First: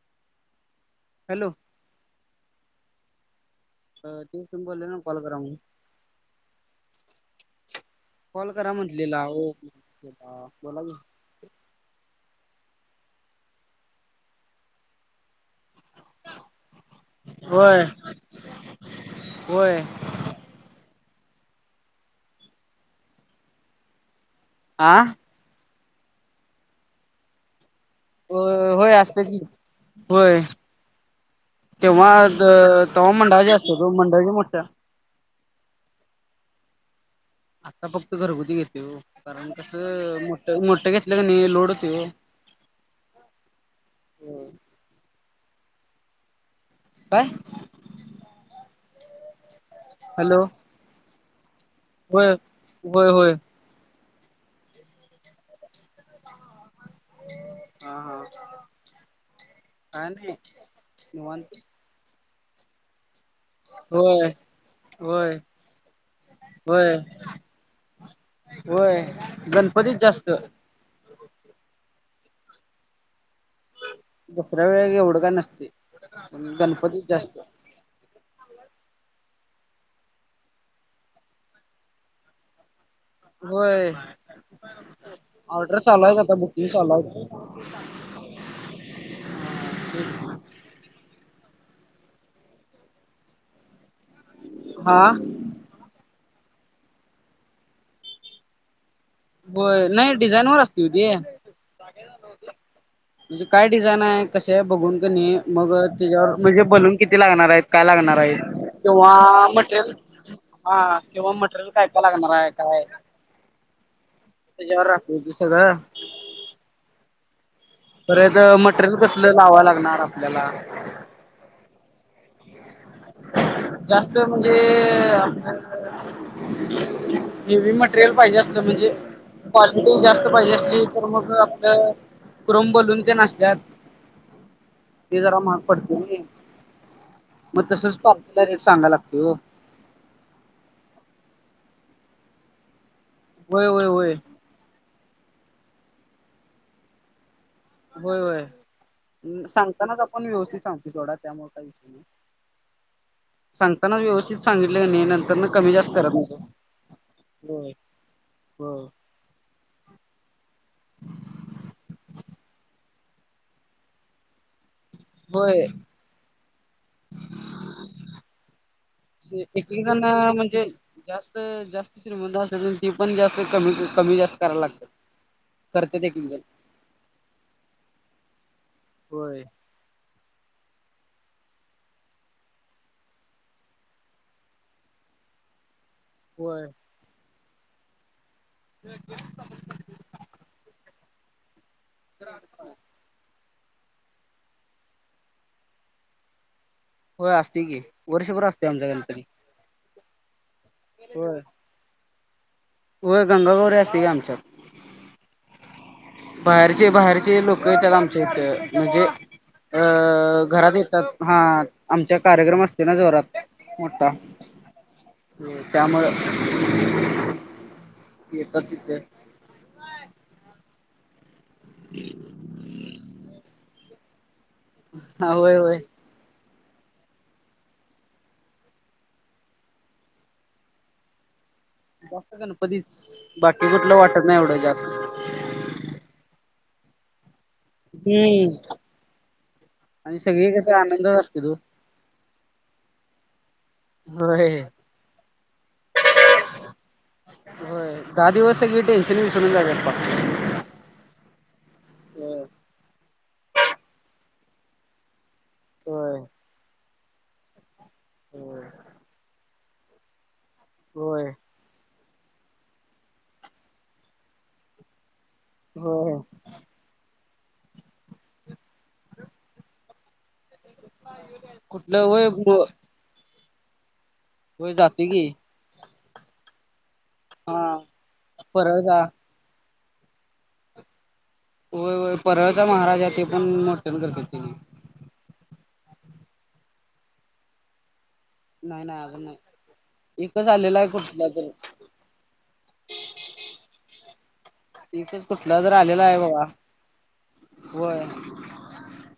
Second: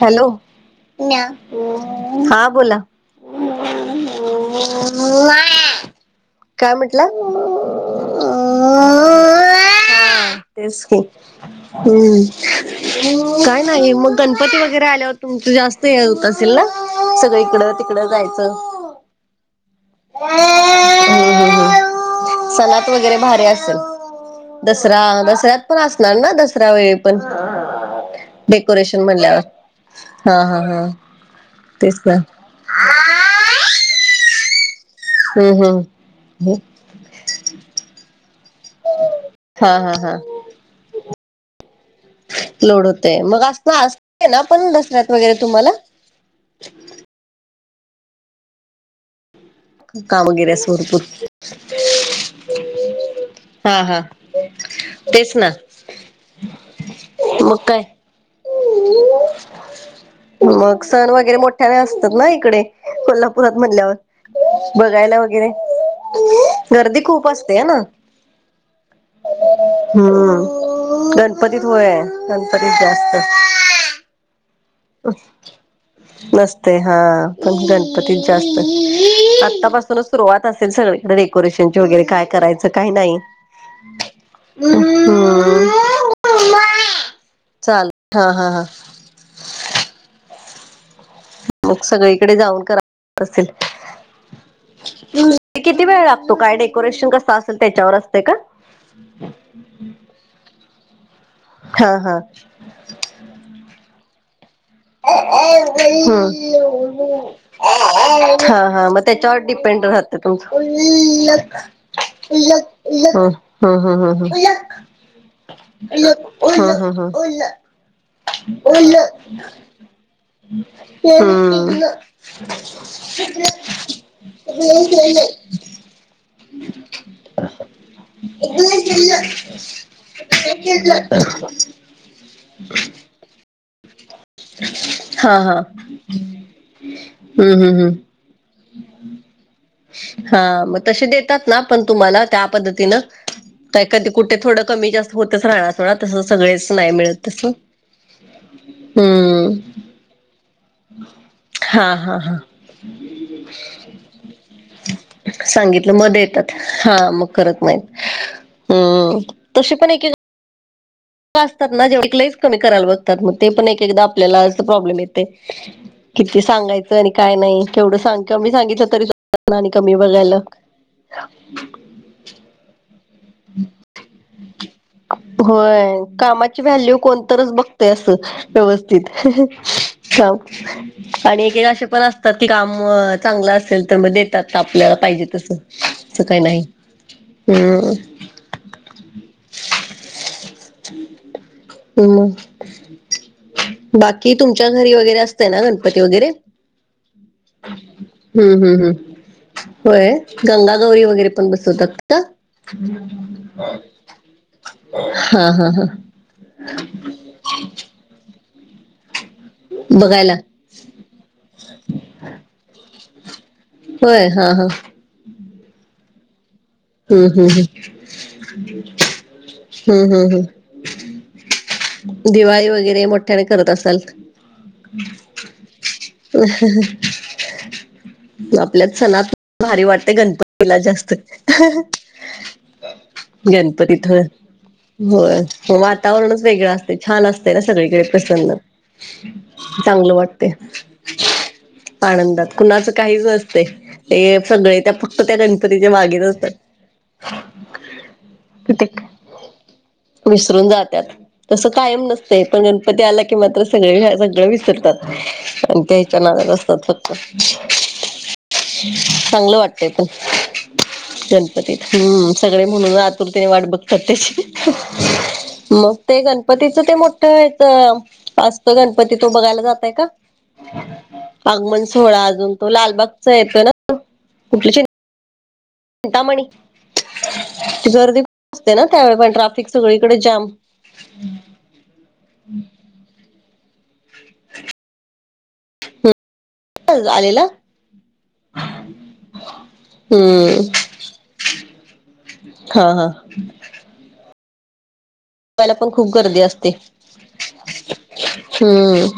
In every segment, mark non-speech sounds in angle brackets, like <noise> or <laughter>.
Hello hello हा बोला तेस किं ना कल करा काय म्हटलं हा कॉल करा म्हटलेला ओ तेच बोला की हम्म काय नाही मग गणपती वगैरे आल्यावर तुमचं जास्त हे होत असेल ना सगळं इकडं होय तिकडं जायचं होय ्् सणत वगैरे भारी असेल दसरा दसऱ्यात पण असणार ना दसरा्या वेळी पण होय होय डेकोरेशन असते की म्हणल्यावर होय हा हा हा तेच तेव्हा तेव्हा मंडळाज असतो तो मंडळाजी मोठा हम् हम हो. आता फक्त घरगुती घेते हो कारण हा हा हा कसं मोठ मोठ घेतलं क नाही लोड. होतोय ओ लोड होते मग अस असते ना पण दसऱ्यात वगैरे तुम्हाला काय? हॅलो कामगैरे सरपूर होय होय होय. हा हा तेच ना. मग काय हा हा. काय नाही मग सण वगैरे निवांत मोठ्याने असतात ना इकडे. कोल्हापुरात म्हणल्यावर होय बघायला होय वगैरे होय गर्दी खूप असते ह ना. होय गणपतीच जास्त हम्म गणपतीत होय गणपतीत जास्त दसर व नस्ते हा जास्त प जास्त आतापासूनच सुरुवात असेल सगळीकडे डेकोरेशन वगैरे काय करायचं काही नाही. होय ऑर्डर हम्म चालूयत आता बुकिंग चालुत चाल हा हा हा मग सगळीकडे जाऊन करा असेल. हा ते किती वेळ लागतो काय डेकोरेशन कसं असेल त्याच्यावर असते का? हो नाही डिझाईन वर असती ओ ते. हा हा. म्हणजे काय डिझाईन आहे. कसे बघून क नई मग हम्म. त्याच्यावर म्हणजे बालून किती लागणार आहेत काय लागणार आहेत हा हा मग किंवा त्याच्यावर डिपेंड मटेरियल राहते तुमचं हा किंवा मटेरियल काय काय लागणार आहे काय? हम हम हम हं. त्याच्यावर राहतंय ते सगळं. हा हा हा. परत मटेरियल कसलं लावाय लागणार आपल्याला हम. जास्त म्हणजे हेवी मटेरियल पाहिजे असलं म्हणजे क्वालिटी जास्त पाहिजे असली तर मग हम्म. आपलं क्रोम बलून तेन असत्यात. ते हा जरा हा महाग पडते नाई हम्म मग हम्म हम्म तसच <unintelligible> रेट सांगाय लागतोय ओ. हा मग तसे देतात ना पण तुम्हाला त्या पद्धतीनं होय काय होय कधी होय कुठे थोडं कमी जास्त होतच राहनार सोडा तस सगळेच नाही मिळत तस. होय होय सांगतानाच आपण व्यवस्थित सांगतोय सोडा त्यामुळे का विषय हा नाही. हा हा <inaudible> सांगताना व्यवस्थित सांगितल क नाई नंतर न कमी जास्त सांगितलं करत मग देतात नाइत ओ होय. हो हम् तशी पण एक <inaudible> असतात ना जेव कमी करायला बघतात मग ते पण एक एकदा आपल्याला अस प्रॉब्लेम येतय. होय किती सांगायचं आणि काय नाही केवढं सांग कमी सांगितच तरी आणि एक एक कमी जण बघायला म्हणजे जास्त जास्त श्रीमंत असल ती पण जास् ते कमी कमी जास्त करायला लागत करते एक जण त्याची वव्हॅल्यू कोणतरच बघतय अस व्यवस्थित होय आणि एक एक असे पण असतात की काम चांगलं असेल तर मग देतात आपल्याला पाहिजे तसं. असं काही नाही होय हम्म. <inaudible> <inaudible> हम बाकी तुमच्या घरी वगैरे असतंय ना गणपती वगैरे? हो असते की वर्षभर हम्म असते हम्म आमचा हम्म गणपती. होय गंगा गौरी वगैरे होय. पण बसवतात का? होय गंगागौरी असते की आमच्यात हा हा हा. बाहेरचे बाहेरचे लोक येतात आमच्या इथ म्हणजे बघायला अ घरात येतात हा आमच्या कार्यक्रम असते ना जोरात. मोठा होय हा हा त्यामुळं हम्म हम्म येतात हम् तिथे हम्म हम्म हम्म. दिवाळी वगैरे मोठ्याने करत असाल. हा होय होय. हा हा हा. आपल्यात सणात भारी वाटते गणपतीला जास्त जास्त गणपतीच बाकी कुठलं वाटत नाही एवढं जास्त मग वातावरणच वेगळं. ते छान असतय ना सगळीकडे प्रसन्न हम्म. चांगलं आणि सगळी वाटते. कसं आनंदात असत्यात ओ. आनंदात कुणाचं काहीच असतय हे होय सगळे त्या फक्त त्या गणपतीच्या मागेच असतात. होय दहा दिवस सगळी ते टेनशन विसरून जात्यात पाक. विसरून जातात तसं कायम होय. नसतंय पण आला की मात्र सगळे सगळं विसरतात आणि त्या होय ह्याच्या नाात असतात फत होय चांगलं वाटतंय पण होय गणपतीत हम्म सगळे म्हणून आतुरतेने वाट बघतात त्याची मग होय. ते गणपतीचं ते मोठं असजत गणपती तू बघायला जातय का आगमन कुठलं सोहळा वय अजून तो लालबागचा येतो ना हो जात की ंतामणी हा जर्दी असते ना परळचा त्यावे पण्रफ एक सगळीकडे जाम होय होय परळचा महाराज आहे ते पण मोटन करत त आलेला नाही नाही आगं नाही इक हम्म झालेला गु तर हा हा तीफच कुठला ज बघायला पण आलेला खूप आहे गर्दी बाबा असते होय हम्म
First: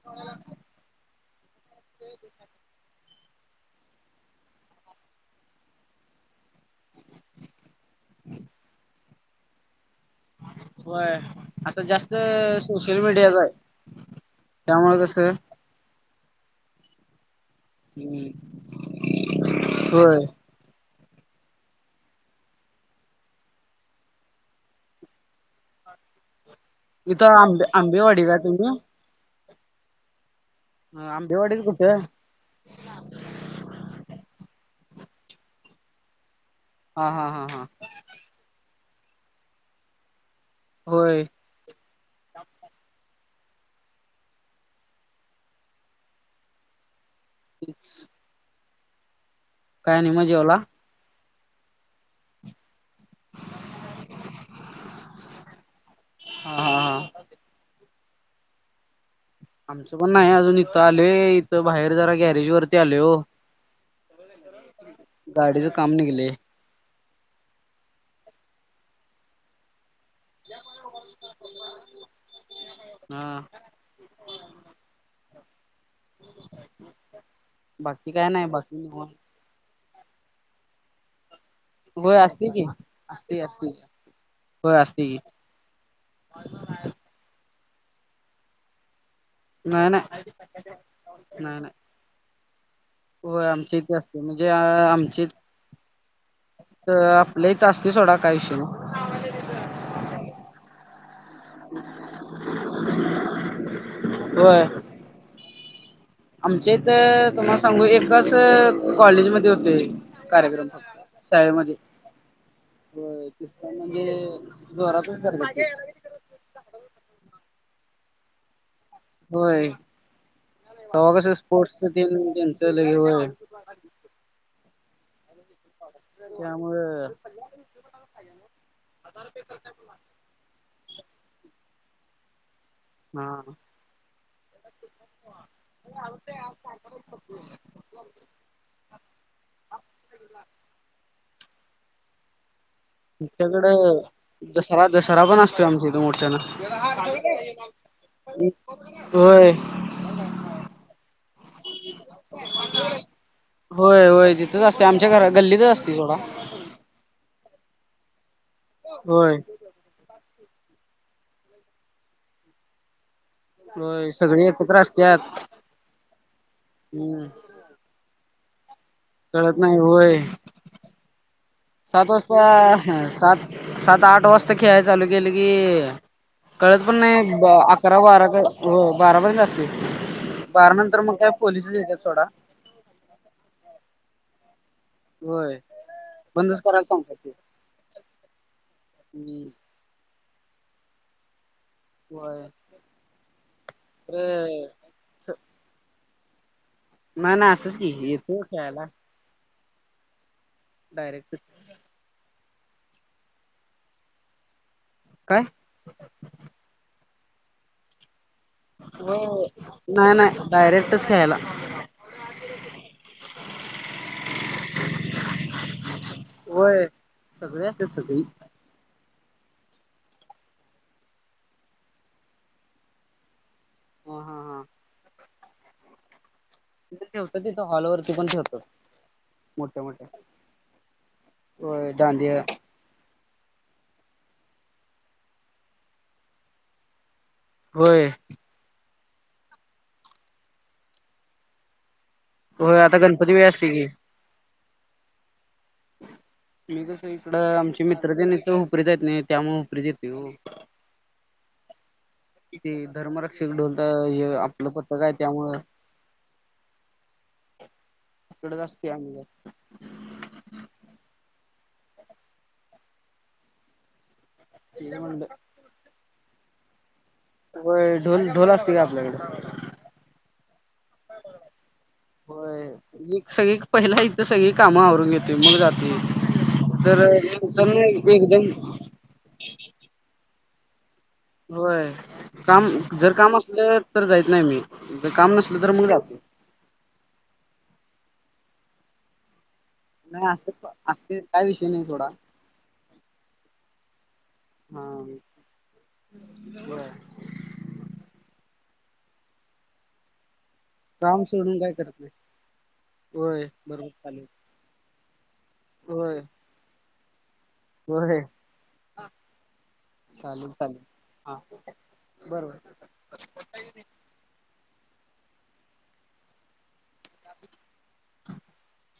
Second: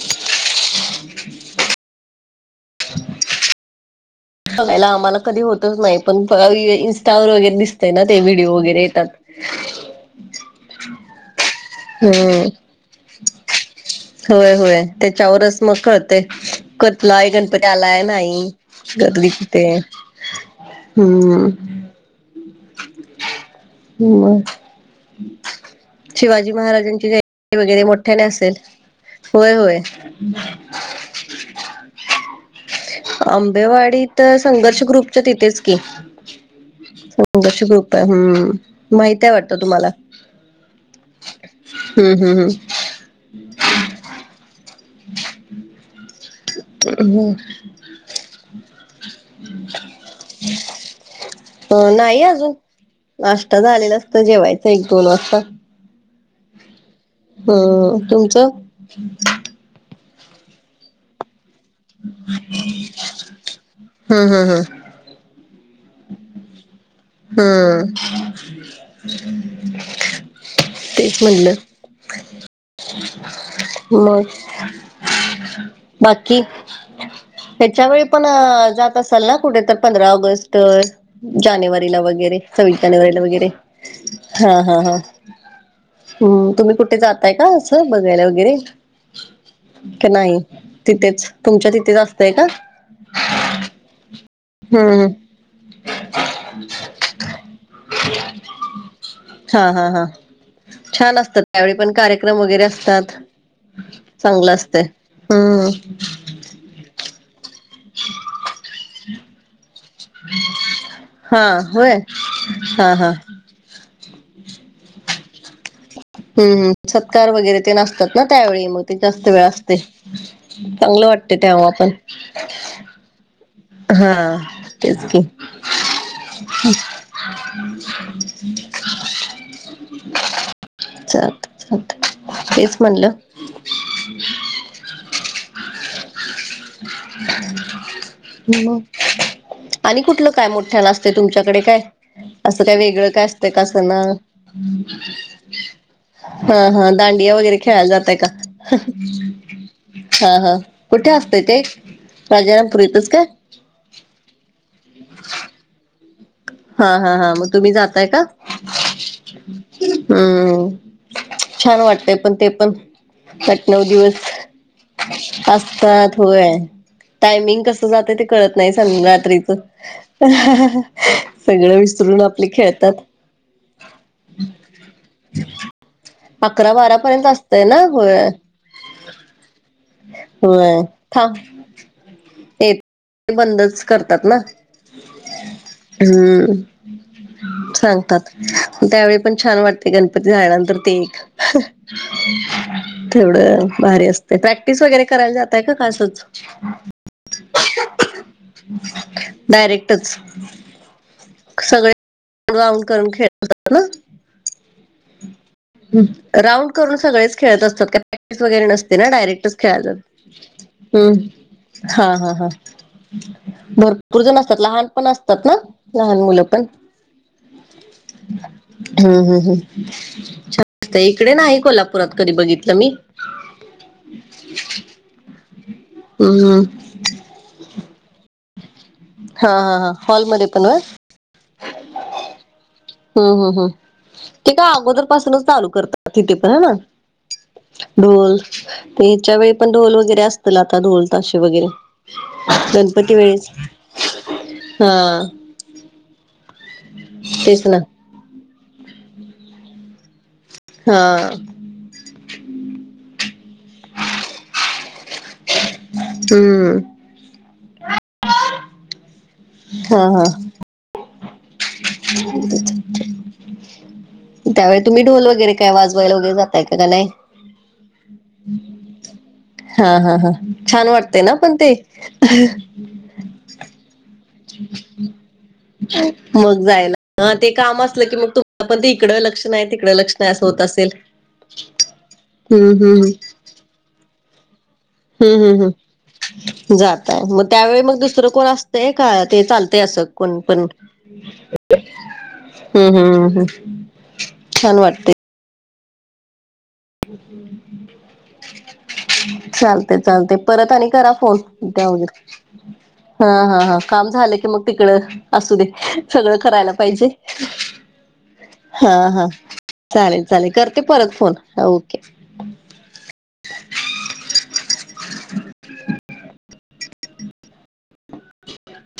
हो <inaudible> बघायला आम्हाला कधी होतच नाही पण इंस्टा ववर वगैरे दिसतय ना ते व्हिडिओ वगैरे येतात होय आता जास्त हम्म सोशल मीडियाच आहे होय होय त्यामुळे कसं त्याच्यावर मग कळतेय करतलाय गणपती आलाय नाही गदी तिथ होय हम्म शिवाजी महाराज इथं आंबे वगैरे मोठ्या आंबेवाडी न का असेल तुम्ही होय होय ह अंबे वाडत कुठ आंबेवाडी तर संघर्ष ग्रुपच्या तिथेच की हा हा हा दश हा ग्रुप आहे हम्म माहित आहेय वाटतं तुम्हाला होय हम् हम् हम् हो ते नाही मग जेवला अ नाही अजुन- नाश्ता झालेला असत जेवायचं एक दोन वाजता हा हा हा हम तुमचं आमचं पण नाही अजून इथं आलेय इथं बाहेर जरा गॅरेज वरती आले हो हम् हम हम् गाडीचं काम निघलय हम्म तेच म्हणलं हा मग बाकी हिच्या वेळी बाकी पण काय नाही बाकी जात निवांत असल ना पुढे तर पंधरा ऑगस्ट जानेवारी होय वगैरे असते की सविला असते वगैरे असते हा हा होय हा असते की हम्म तुम्ही कुठे जाताय का असं बघायला वगैरे की नाही तिथेच नाही तुमच्या नाही तिथेच असतंय का होय आमची इथे असते म्हणजे अ हम्म आमची तर आपल्या इ तर असतेच होोडा काय विषयी हा हा हा छान असतात त्यावेळी पण कार्यक्रम वगैरे असतात चांगलं होय असते हम्म आमच्या इथ तुम्हाला सांगु कस कॉलेज मध्ये होते कार्यक्रम फक्त हा शाळेमध्ये होय हा हा होय म्हणजे जोरातच करत हम् हम् सत्कार वगैरे ते नसतात ना त्यावेळी मग जास्त वेळ होय असते चांगलं वाटते तेव्हा पण ह <inaudible> हा तेच की त्यामुळे <inaudible> चालते चालते तेच म्हणलं ह <inaudible> ह <inaudible> मग आणि कुठलं काय मोठ्या नाचते तुमच्याकडे काय असं काय वेगळं का कस आमच्याकडं दसरा दसरा पण असतोय आमच्या इथं मोठ्यानं. दांडिया वैगरे खेळाय जाता होय हा हा कुठे असता ते राजारामपुरी ईथस का होय होय तिथंच असते आमच्या घर गल्लीतच असते थोडा हा हा हा मग तुम्ही जाताय का होय हम्म छान वाटतय पण ते पण आठ नऊ होय दिवस सगळी एकत्र असत्यात असतात होय हम्म टायमिंग कस जात ते कळत नाही स रात्रीच कळत नाही होय. सगळं सात विसरून आपली खेळतात वाजता सात आठ वाजता खेळाय चालु केलं की अकरा कळत पण बारा पर्यंत नाही असतय ना अकरा बारा होय हो बारापर्यंत असते- बारा होय नंतर मग काय पोलिसच येतात थोडा ते बंदच करतात ना होय हम्म बंदच करायला सांगतात ते सांगतात त्यावेळी पण छान वाटते गणपती झाल्यानंतर ते एक होय. तेवढ भारी असते प्रॅक्टिस वेगैरे करायला जात का असंच नाही नाही असंच कीे डायरेक्टच डायरेक्ट सगळे राऊंड करून खेळतात ना काय राऊंड करून सगळेच खेळत असतात वगैरे नसते ना हो डायरेक्टच नाही नाही खेळायचाात् डायरेक्टच खेळायला हा ह ह भरपूर जण असतात लहान पण असतात ना लहान मुलं पण होय सगळे अस सगळी हम्म हम् हम् छानत इकडे नाही कोल्हापुरात कधी बघितलं मी ह हा हा हम् े होत तिथ हॉलवररती पण ठेवत हा हा मोठ्या हा मोठ्या हॉलमध्ये पण व्हय होडद हम् हम् हम ते काय अगोदर पासुनच चालू करतात तिथे पण ना होय ढोल ते ह्याच्या वेळी पण ढोल वगैरे असतील आता ढोल ताशे वगैरे होय आता गणपती वेळ वेळेस असते की हा मी तस इकडं तेच ना आमचे मित्रते नाही तर उपरीच येत नाही त्यामुळे उपरीच येते हो हा धर्मरक्षक ढोलत हे आपलं पथ का आहे त्यामुळं हम इकडे जा असते आमला हा हा त्यावे तुम्ही म्हणलं ढोल वगैरे काय वाजवायलागे जातय काय नाही ढोल ढोल असते का आपल्याकडे हा हा हा छान वाटतेय ना पण ते एक सग पहिला इथ सगळी कामं आवरून घेते मग जाते मग जायला तरंत नाही एकदम तिकडं लक्ष नाही आहे तिकडं लक्षण नाही असं होत असेल होय काम हम्म हम्म जर काम असलं तर जायच नाही मी जर काम हम्म हम् नसलं तर मग जातो. हम् जातय मग त्यावेळी मग दुसरं कोण असतंय का ते चालत ते असं नाही कोण असते पण असते काय विषय नाही सोडा हम्म हम्म हम् हम् छान वाटते ब चालते चालते परत आणि करा काम फोन सोडून काय त्या करत नाही वगर हा होय हा हा बरोबर काम चालेल झालं की मग तिकड असू दे होय. सगळं करायला पाहिजे होय हा हा चालेल चालेल करते परत फोन ओके बरोबर <unintelligible>